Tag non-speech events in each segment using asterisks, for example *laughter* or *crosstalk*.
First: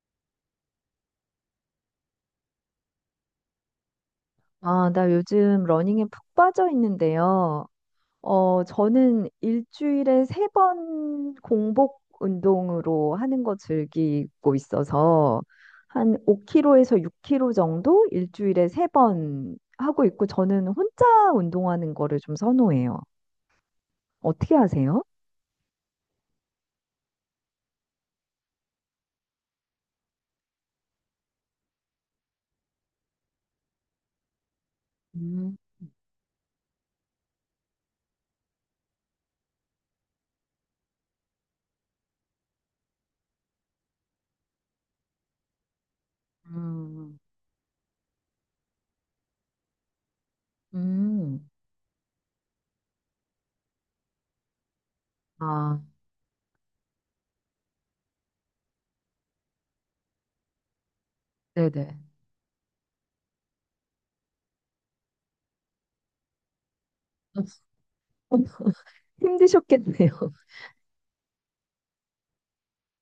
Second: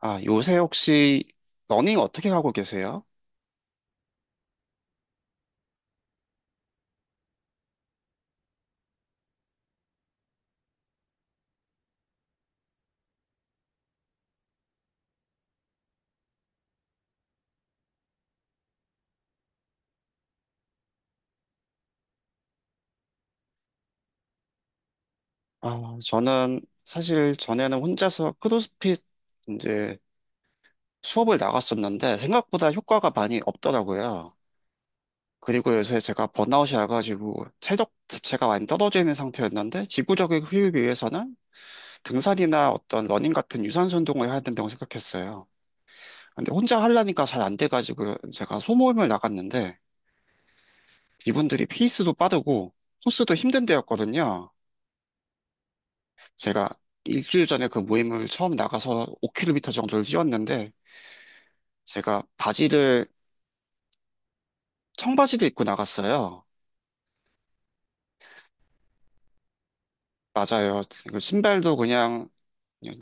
아, 요새 혹시 러닝 어떻게 하고 계세요? 아, 나 요즘 러닝에 푹 빠져 있는데요. 저는 일주일에 세 번 공복 운동으로 하는 거 즐기고 있어서 한 5km에서 6km 정도 일주일에 세 번 하고 있고 저는 혼자 운동하는 거를 좀 선호해요. 어떻게 하세요? 아, 저는 사실 전에는 혼자서 크로스핏 이제 수업을 나갔었는데 생각보다 효과가 많이 없더라고요. 음, 그리고 요새 제가 번아웃이 와가지고 체력 자체가 많이 떨어져 있는 상태였는데 지구적인 휴익을 위해서는 등산이나 어떤 러닝 같은 유산소 운동을 해야 된다고 생각했어요. 근데 혼자 음, 하려니까 잘 안 돼가지고 제가 소모임을 나갔는데 음. 이분들이 페이스도 빠르고 코스도 힘든 데였거든요. 아, 제가 일주일 전에 그 모임을 처음 나가서 5km 정도를 뛰었는데 네네. 제가 바지를 청바지도 입고 나갔어요. *laughs* 힘드셨겠네요. 맞아요. 그 신발도 그냥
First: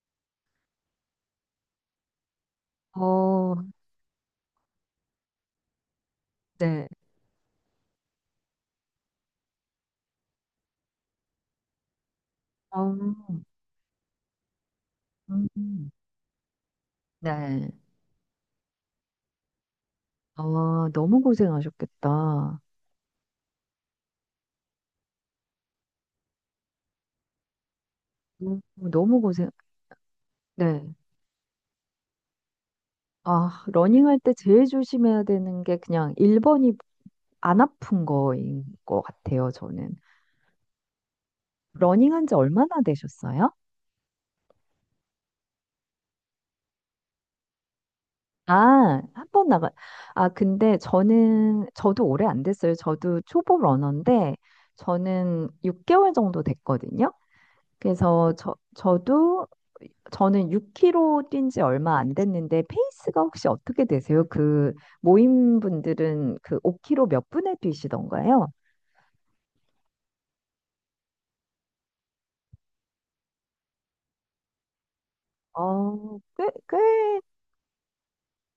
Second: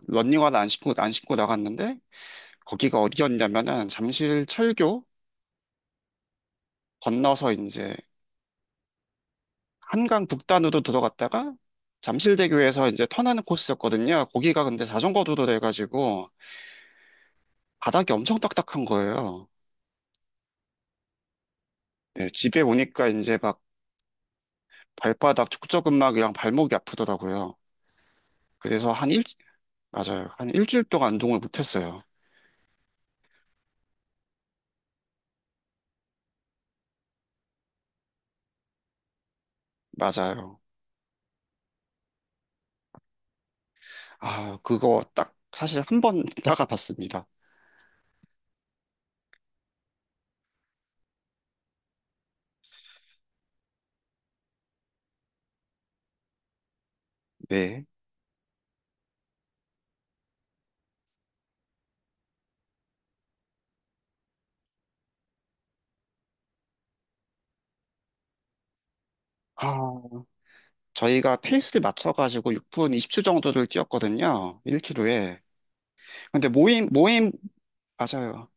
런닝화는 안 신고 나갔는데 거기가 어, 어디였냐면은 잠실 철교 네. 건너서 이제 한강 북단으로 들어갔다가 어, 잠실대교에서 이제 턴하는 코스였거든요. 거기가 근데 자전거 도로 음, 돼가지고 네. 바닥이 엄청 딱딱한 거예요. 아, 너무 네, 집에 고생하셨겠다. 오니까 이제 막 발바닥 족저근막이랑 발목이 아프더라고요. 음, 그래서 너무 고생, 맞아요. 한 일주일 네. 동안 운동을 못했어요. 아, 러닝할 때 제일 조심해야 되는 게 그냥 1번이 안 아픈 거인 것 같아요, 저는. 맞아요. 러닝한 지 얼마나 되셨어요? 아, 그거 딱 사실 한 번 *laughs* 나가 봤습니다. 아, 한 번 나가, 아, 근데 저도 오래 안 됐어요. 저도 초보 러너인데, 저는 6개월 정도 됐거든요. 네. 그래서 저, 저도 저는 6km 뛴 지 얼마 안 됐는데 페이스가 혹시 어떻게 되세요? 그 모임 분들은 그 5km 몇 분에 뛰시던가요? 아, 저희가 페이스를 맞춰가지고 6분 20초 정도를 뛰었거든요. 1km에. 어, 꽤, 근데 꽤, 맞아요.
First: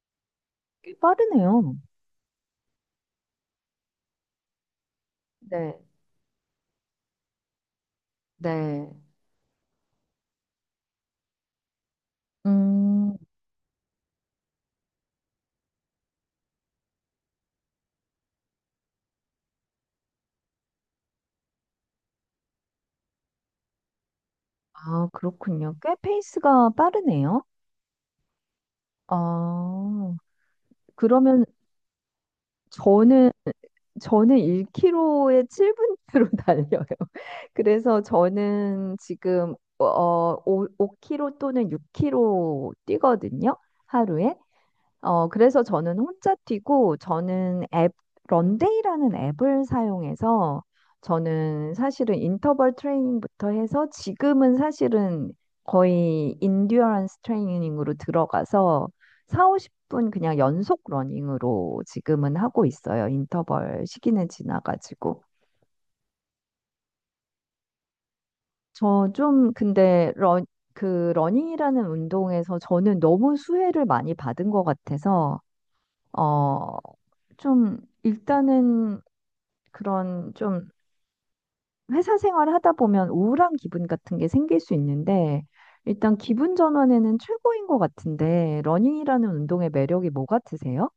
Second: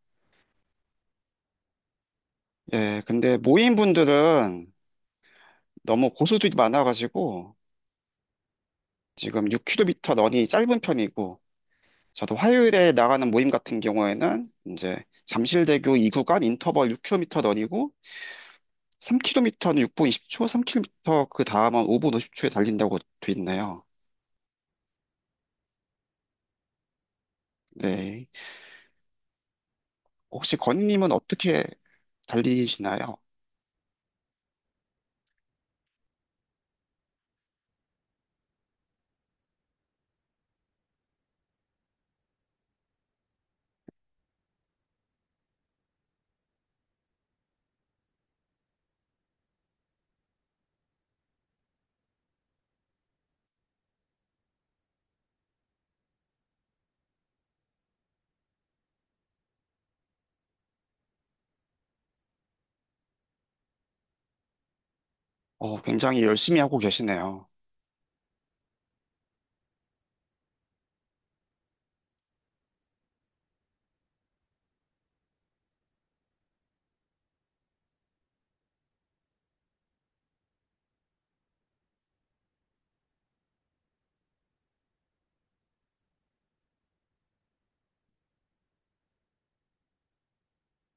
꽤 빠르네요. 예, 근데 모임 분들은 네, 너무 고수들이 많아가지고 네. 지금 6km 런이 짧은 편이고 저도 화요일에 음, 나가는 모임 같은 경우에는 이제 잠실대교 2구간 인터벌 6km 런이고 3km는 6분 20초, 3km 그 다음은 5분 50초에 달린다고 돼 있네요. 아, 그렇군요. 꽤 페이스가 빠르네요. 네. 아, 혹시 건희님은 그러면 어떻게 달리시나요? 저는 저는 1km에 7분으로 *laughs* 달려요. 그래서 저는 지금 5km 또는 6km 뛰거든요. 하루에. 그래서 저는 혼자 뛰고, 저는 앱, 런데이라는 앱을 사용해서, 저는 사실은 인터벌 트레이닝부터 해서, 지금은 사실은 거의 인듀어런스 트레이닝으로 들어가서, 4, 50분 그냥 연속 러닝으로 지금은 하고 있어요. 인터벌 시기는 지나가지고. 어, 굉장히 열심히 하고 계시네요. 저 좀, 근데, 러 그 러닝이라는 운동에서 저는 너무 수혜를 많이 받은 것 같아서, 어, 좀, 일단은 그런 좀 회사 생활 하다 보면 우울한 기분 같은 게 생길 수 있는데, 일단 기분 전환에는 최고인 것 같은데, 러닝이라는 운동의 매력이 뭐 같으세요?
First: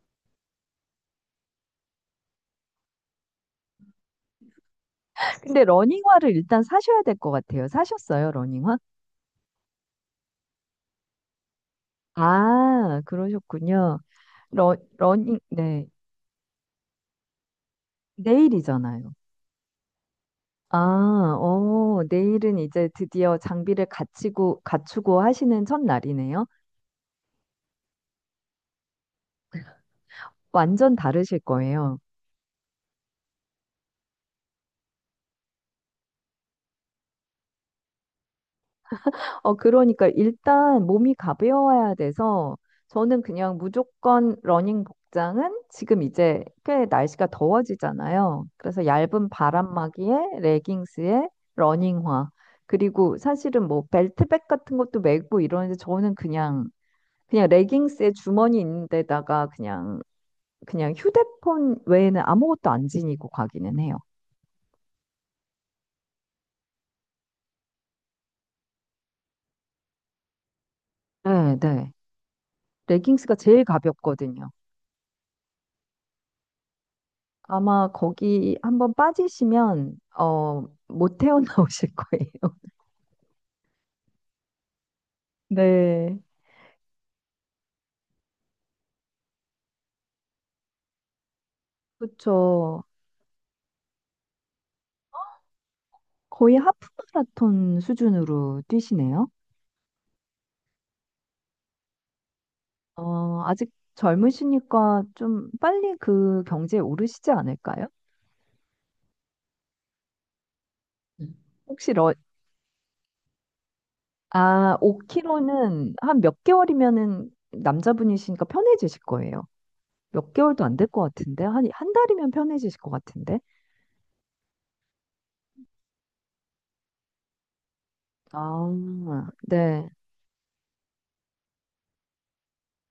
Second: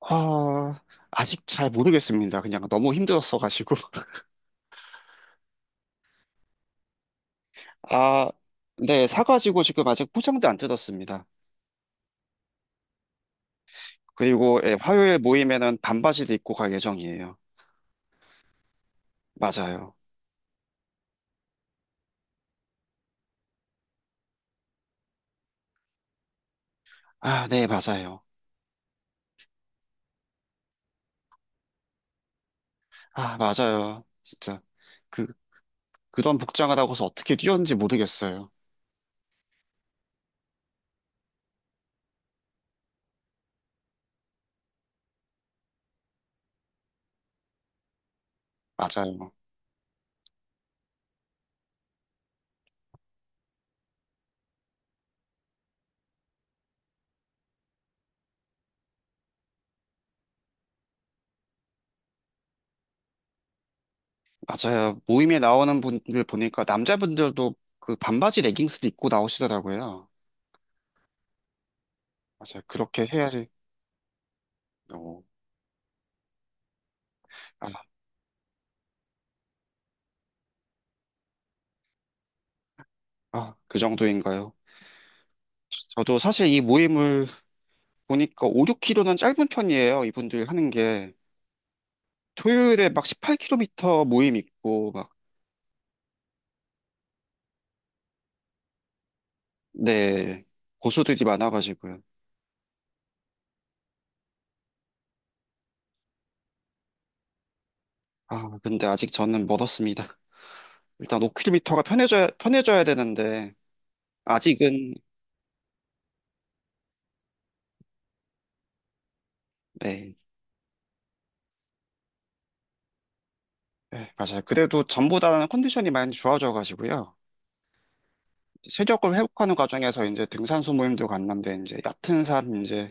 아, 아직 잘 모르겠습니다. 그냥 너무 힘들었어가지고. *laughs* 근데 러닝화를 일단 사셔야 될 것 같아요. 아, 사셨어요, 러닝화? 네, 사가지고 지금 아직 포장도 안 뜯었습니다. 아, 그러셨군요. 그리고 예, 화요일 러닝, 모임에는 네. 반바지도 입고 갈 예정이에요. 내일이잖아요. 맞아요. 아, 내일은 이제 드디어 장비를 갖추고 하시는 첫날이네요. 아, 네, 맞아요. 완전 다르실 거예요. 아, 맞아요. 진짜. 그, 그런 복장을 하고서 어떻게 뛰었는지 모르겠어요. 그러니까 일단 몸이 가벼워야 돼서 저는 그냥 무조건 러닝 복장은 지금 이제 꽤 날씨가 더워지잖아요. 그래서 얇은 맞아요. 바람막이에 레깅스에 러닝화. 그리고 사실은 뭐 벨트백 같은 것도 메고 이러는데 저는 그냥 레깅스에 주머니 있는 데다가 그냥 휴대폰 외에는 아무것도 안 지니고 가기는 해요. 맞아요. 모임에 나오는 분들 보니까 남자분들도 그 반바지 레깅스도 입고 나오시더라고요. 네, 네. 맞아요. 그렇게 레깅스가 해야지. 제일 가볍거든요. 어, 아, 아마 거기 한번 빠지시면 못 헤어나오실 거예요. *laughs* 아, 그 정도인가요? 저도 네, 사실 이 모임을 보니까 5, 6km는 짧은 편이에요. 이분들 하는 게. 그렇죠. 토요일에 막 18km 모임 있고, 막, 거의 하프 마라톤 수준으로 뛰시네요. 네, 고수들이 많아가지고요. 아직 젊으시니까 좀 빨리 그 경지에 오르시지 않을까요? 아, 근데 아직 저는 멀었습니다. 일단 음. 5km가 혹시 편해져야 되는데, 아, 아직은. 5km는 한 몇 개월이면은 남자분이시니까 편해지실 거예요. 네. 몇 개월도 안 될 것 같은데 한, 한 달이면 편해지실 것 같은데. 네, 맞아요. 그래도 전보다는 컨디션이 많이 좋아져가지고요. 아, 체력을 회복하는 네. 과정에서 이제 등산소 모임도 갔는데, 이제 얕은 산, 이제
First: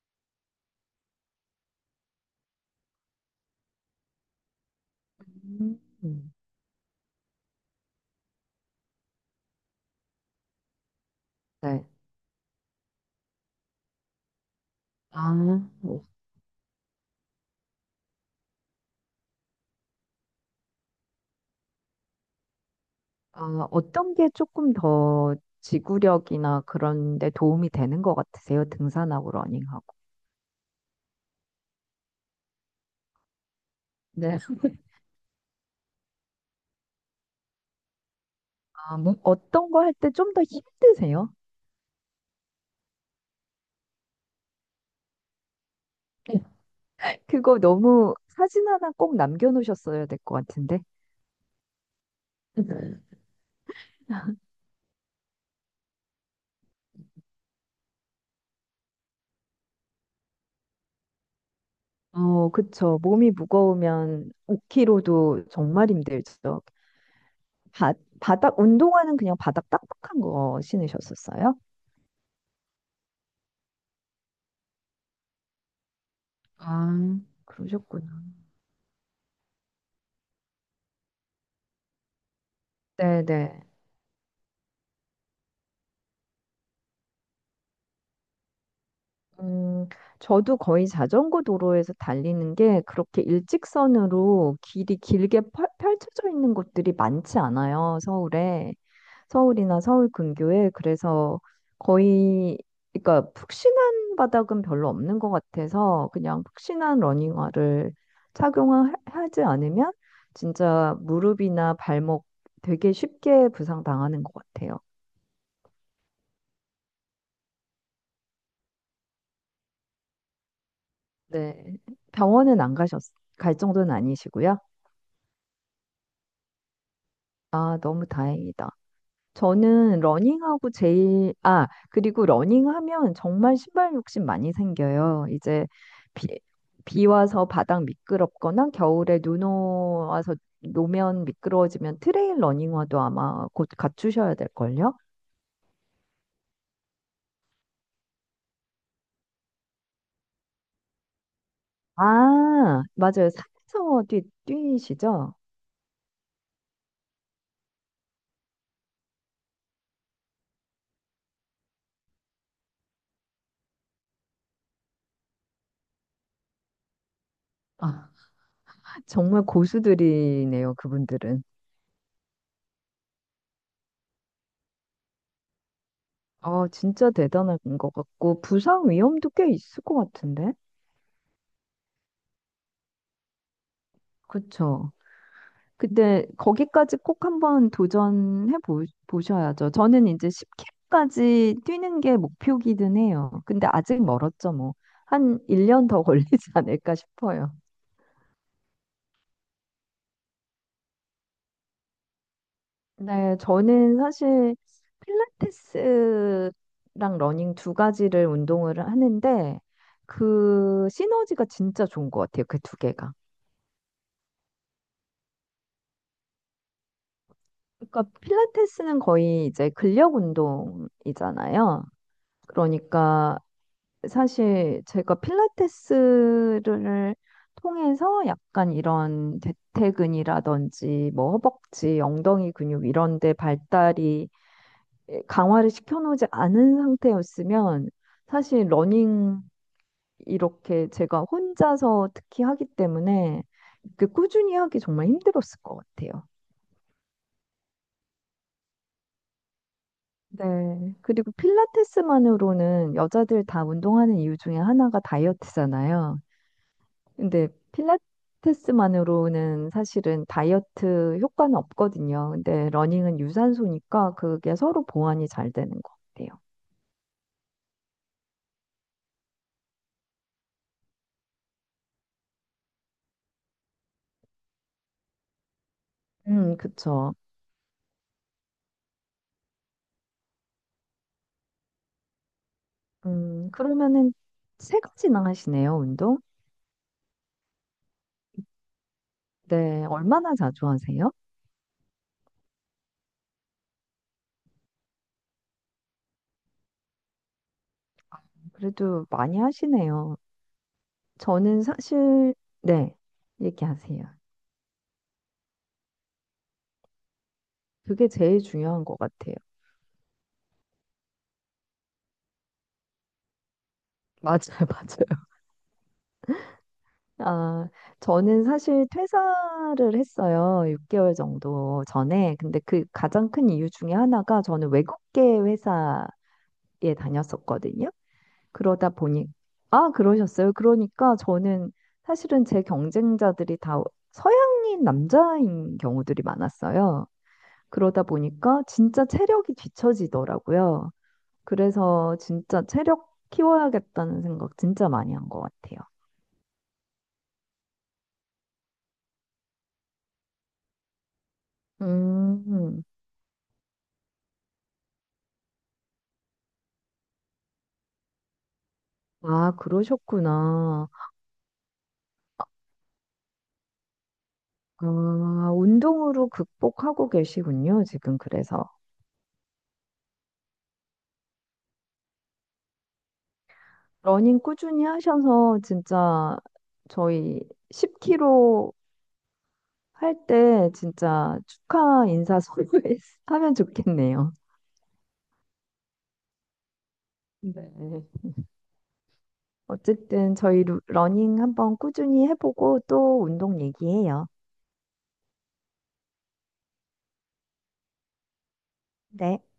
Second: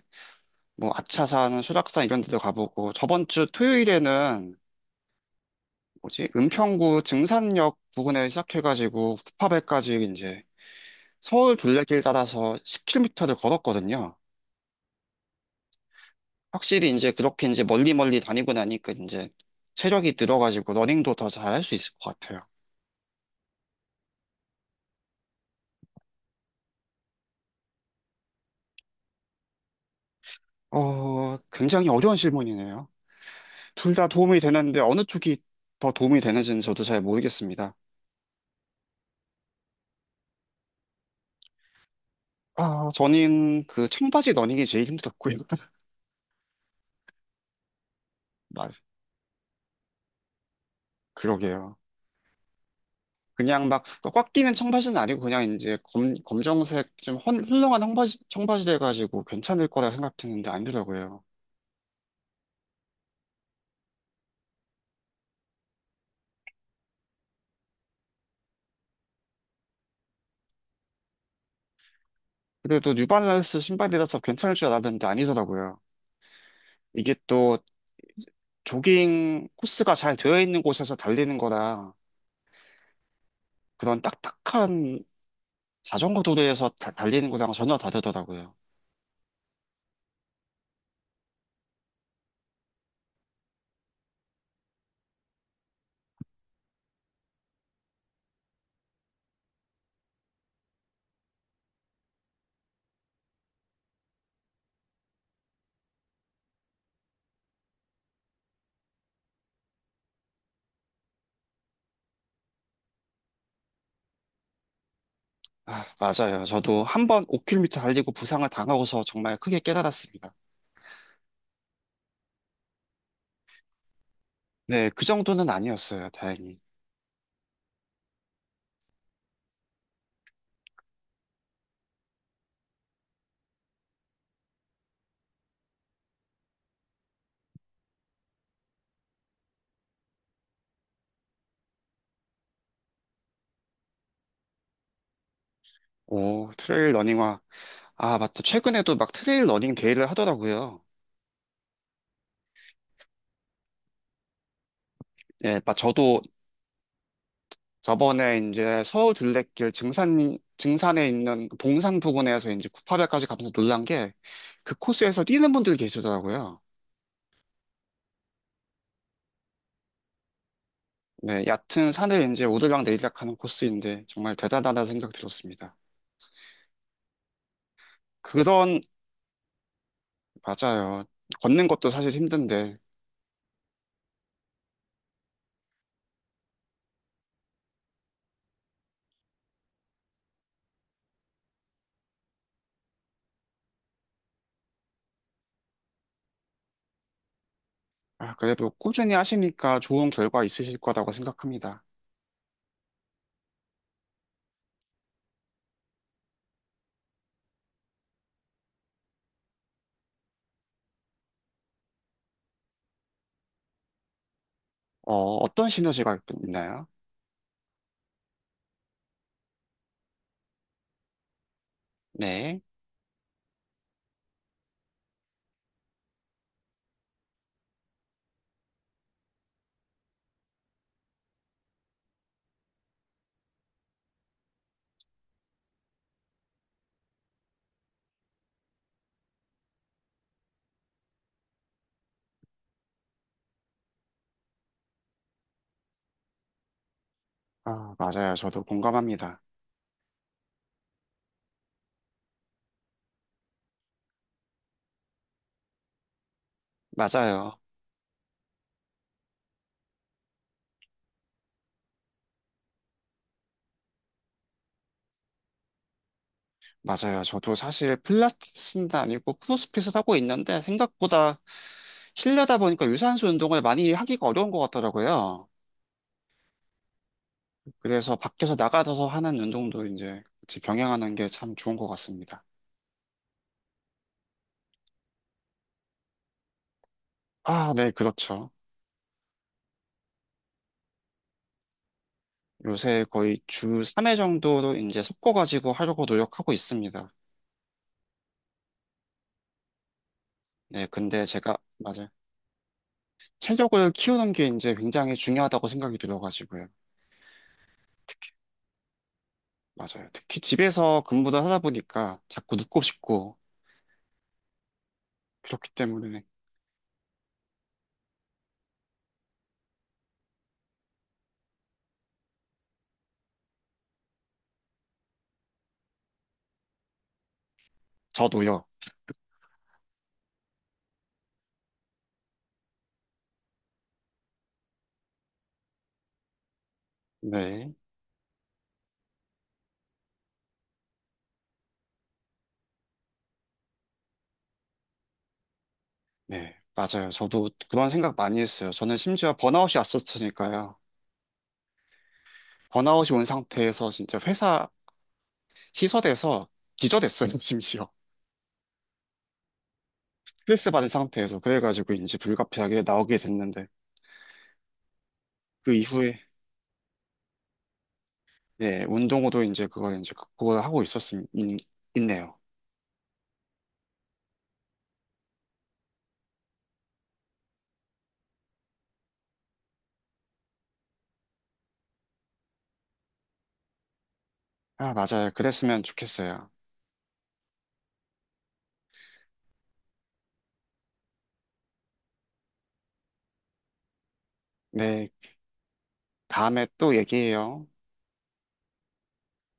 뭐 아차산, 수락산 이런 데도 가보고, 저번 주 토요일에는 뭐지, 음. 은평구 증산역 부근에 시작해가지고 구파발까지 이제 서울 네. 둘레길 따라서 10km를 걸었거든요. 아, 어. 확실히 이제 그렇게 이제 멀리 멀리 다니고 나니까 이제 체력이 늘어가지고 러닝도 더 잘할 수 있을 것 같아요. 아, 어떤 게 조금 더 지구력이나 그런 데 도움이 되는 것 같으세요? 등산하고 러닝하고. 어, 굉장히 어려운 질문이네요. 둘 다 네. 도움이 되는데 어느 쪽이 더 도움이 되는지는 저도 잘 모르겠습니다. 아, 뭐, 어떤 거 할 때 좀 더 힘드세요? 아, 저는 그 청바지 러닝이 제일 힘들었고요. *laughs* 그거 너무 사진 맞, 하나 꼭 남겨놓으셨어야 될 것 같은데. 그러게요. 그냥 막 꽉 끼는 청바지는 아니고 그냥 이제 검정색 좀 헐렁한 청바지 가지고 괜찮을 거라 생각했는데 아니더라고요. 그쵸. 몸이 무거우면 5kg도 정말 힘들죠. 바, 바닥, 운동화는 그냥 바닥 딱딱한 거 신으셨었어요? 그래도 뉴발란스 신발이라서 괜찮을 줄 알았는데 아니더라고요. 이게 아, 또 그러셨구나. 조깅 코스가 잘 되어 있는 곳에서 달리는 거랑 네네. 그런 딱딱한 자전거 도로에서 달리는 거랑 전혀 다르더라고요. 음, 저도 거의 자전거 도로에서 달리는 게 그렇게 일직선으로 길이 길게 펼쳐져 있는 곳들이 많지 않아요, 서울에. 서울이나 서울 근교에. 그래서 거의, 그러니까 푹신한 바닥은 별로 없는 것 같아서 그냥 푹신한 러닝화를 착용하지 않으면 진짜 무릎이나 발목 되게 쉽게 부상당하는 것 같아요. 아, 맞아요. 저도 한 번 5km 달리고 부상을 당하고서 정말 크게 깨달았습니다. 네. 병원은 안 가셨, 갈 정도는 아니시고요. 네, 그 정도는 아니었어요. 다행히. 아, 너무 다행이다. 저는 러닝하고 제일, 아, 그리고 러닝하면 정말 신발 욕심 많이 생겨요. 이제 비, 비 와서 바닥 미끄럽거나 겨울에 눈 와서 노면 미끄러워지면 트레일 러닝화도 아마 곧 갖추셔야 될걸요? 오, 트레일 러닝화. 아, 맞다. 최근에도 막 트레일 러닝 데이를 하더라고요. 아, 맞아요. 산에서 뛰시죠? 네, 막 저도 저번에 이제 서울 둘레길 증산에 있는 그 봉산 부근에서 이제 구파발까지 가면서 놀란 게 그 코스에서 뛰는 분들이 계시더라고요. 아, 정말 고수들이네요, 그분들은. 네, 얕은 산을 이제 오르락 내리락 하는 코스인데 정말 대단하다는 생각 들었습니다. 아, 진짜 대단한 것 같고, 그런, 부상 위험도 꽤 있을 것 같은데? 맞아요. 걷는 것도 사실 힘든데 그쵸? 근데 거기까지 꼭 한번 도전해 보셔야죠. 저는 이제 10K까지 뛰는 게 목표기는 해요. 근데 아직 멀었죠, 뭐. 한 1년 더 *laughs* 걸리지 않을까 싶어요. 아, 그래도 꾸준히 하시니까 좋은 결과 있으실 거라고 생각합니다. 네, 저는 사실 필라테스랑 러닝 두 가지를 운동을 하는데 그 시너지가 진짜 좋은 것 같아요. 그 두 개가. 어, 어떤 시너지가 있나요? 그러니까 필라테스는 거의 이제 근력 운동이잖아요. 네. 그러니까 사실 제가 필라테스를 통해서 약간 이런 대퇴근이라든지 뭐 허벅지, 엉덩이 근육 이런 데 발달이 강화를 시켜놓지 않은 상태였으면 사실 러닝 이렇게 제가 혼자서 특히 하기 때문에 그 꾸준히 하기 정말 힘들었을 것 같아요. 아, 맞아요. 저도 공감합니다. 네. 그리고 필라테스만으로는 여자들 다 운동하는 이유 중에 하나가 다이어트잖아요. 근데 맞아요. 필라테스만으로는 사실은 다이어트 효과는 없거든요. 근데 러닝은 유산소니까 그게 서로 보완이 잘 되는 것 같아요. 맞아요. 저도 사실 필라테스는 아니고 크로스핏을 하고 있는데 생각보다 실내다 보니까 유산소 운동을 많이 하기가 어려운 것 같더라고요. 그쵸. 그래서 밖에서 나가서 하는 운동도 이제 같이 병행하는 게 참 좋은 것 같습니다. 그러면은 세 가지나 하시네요, 운동? 아, 네, 그렇죠. 네, 얼마나 자주 하세요? 요새 거의 주 3회 정도로 이제 섞어가지고 하려고 노력하고 있습니다. 그래도 많이 하시네요. 네, 근데 저는 맞아요. 사실, 네, 체력을 얘기하세요. 키우는 게 이제 굉장히 중요하다고 생각이 들어가지고요. 그게 특히, 제일 중요한 것 같아요. 맞아요. 특히 집에서 근무를 하다 보니까 자꾸 눕고 싶고, 맞아요, *laughs* 맞아요. 그렇기 때문에. 아, 저는 사실 퇴사를 했어요. 6개월 정도 전에. 근데 그 가장 큰 이유 중에 하나가 저는 외국계 회사에 다녔었거든요. 저도요. 그러다 보니, 아, 그러셨어요. 그러니까 저는 사실은 제 경쟁자들이 다 서양인 남자인 경우들이 많았어요. 네, 그러다 보니까 진짜 체력이 뒤처지더라고요. 그래서 진짜 체력 키워야겠다는 생각 진짜 많이 한 것 같아요. 네, 맞아요. 저도 그런 생각 많이 했어요. 저는 심지어 번아웃이 왔었으니까요. 음. 번아웃이 온 상태에서 진짜 회사 시설에서 기절했어요, *laughs* 심지어. 아, 스트레스 받은 그러셨구나. 상태에서. 그래가지고 이제 불가피하게 나오게 됐는데, 아, 그 이후에, 운동으로 극복하고 계시군요, 지금 그래서. 네, 운동으로 이제 그걸 이제 극복을 하고 있네요. 러닝 꾸준히 하셔서 진짜 저희 10K 로할 때 진짜 축하 인사 서로 *laughs* 하면 좋겠네요. 아, 맞아요. 그랬으면 좋겠어요. 네. 어쨌든 저희 러닝 한번 꾸준히 해보고 또 운동 얘기해요. 네, 다음에 또 얘기해요. 네.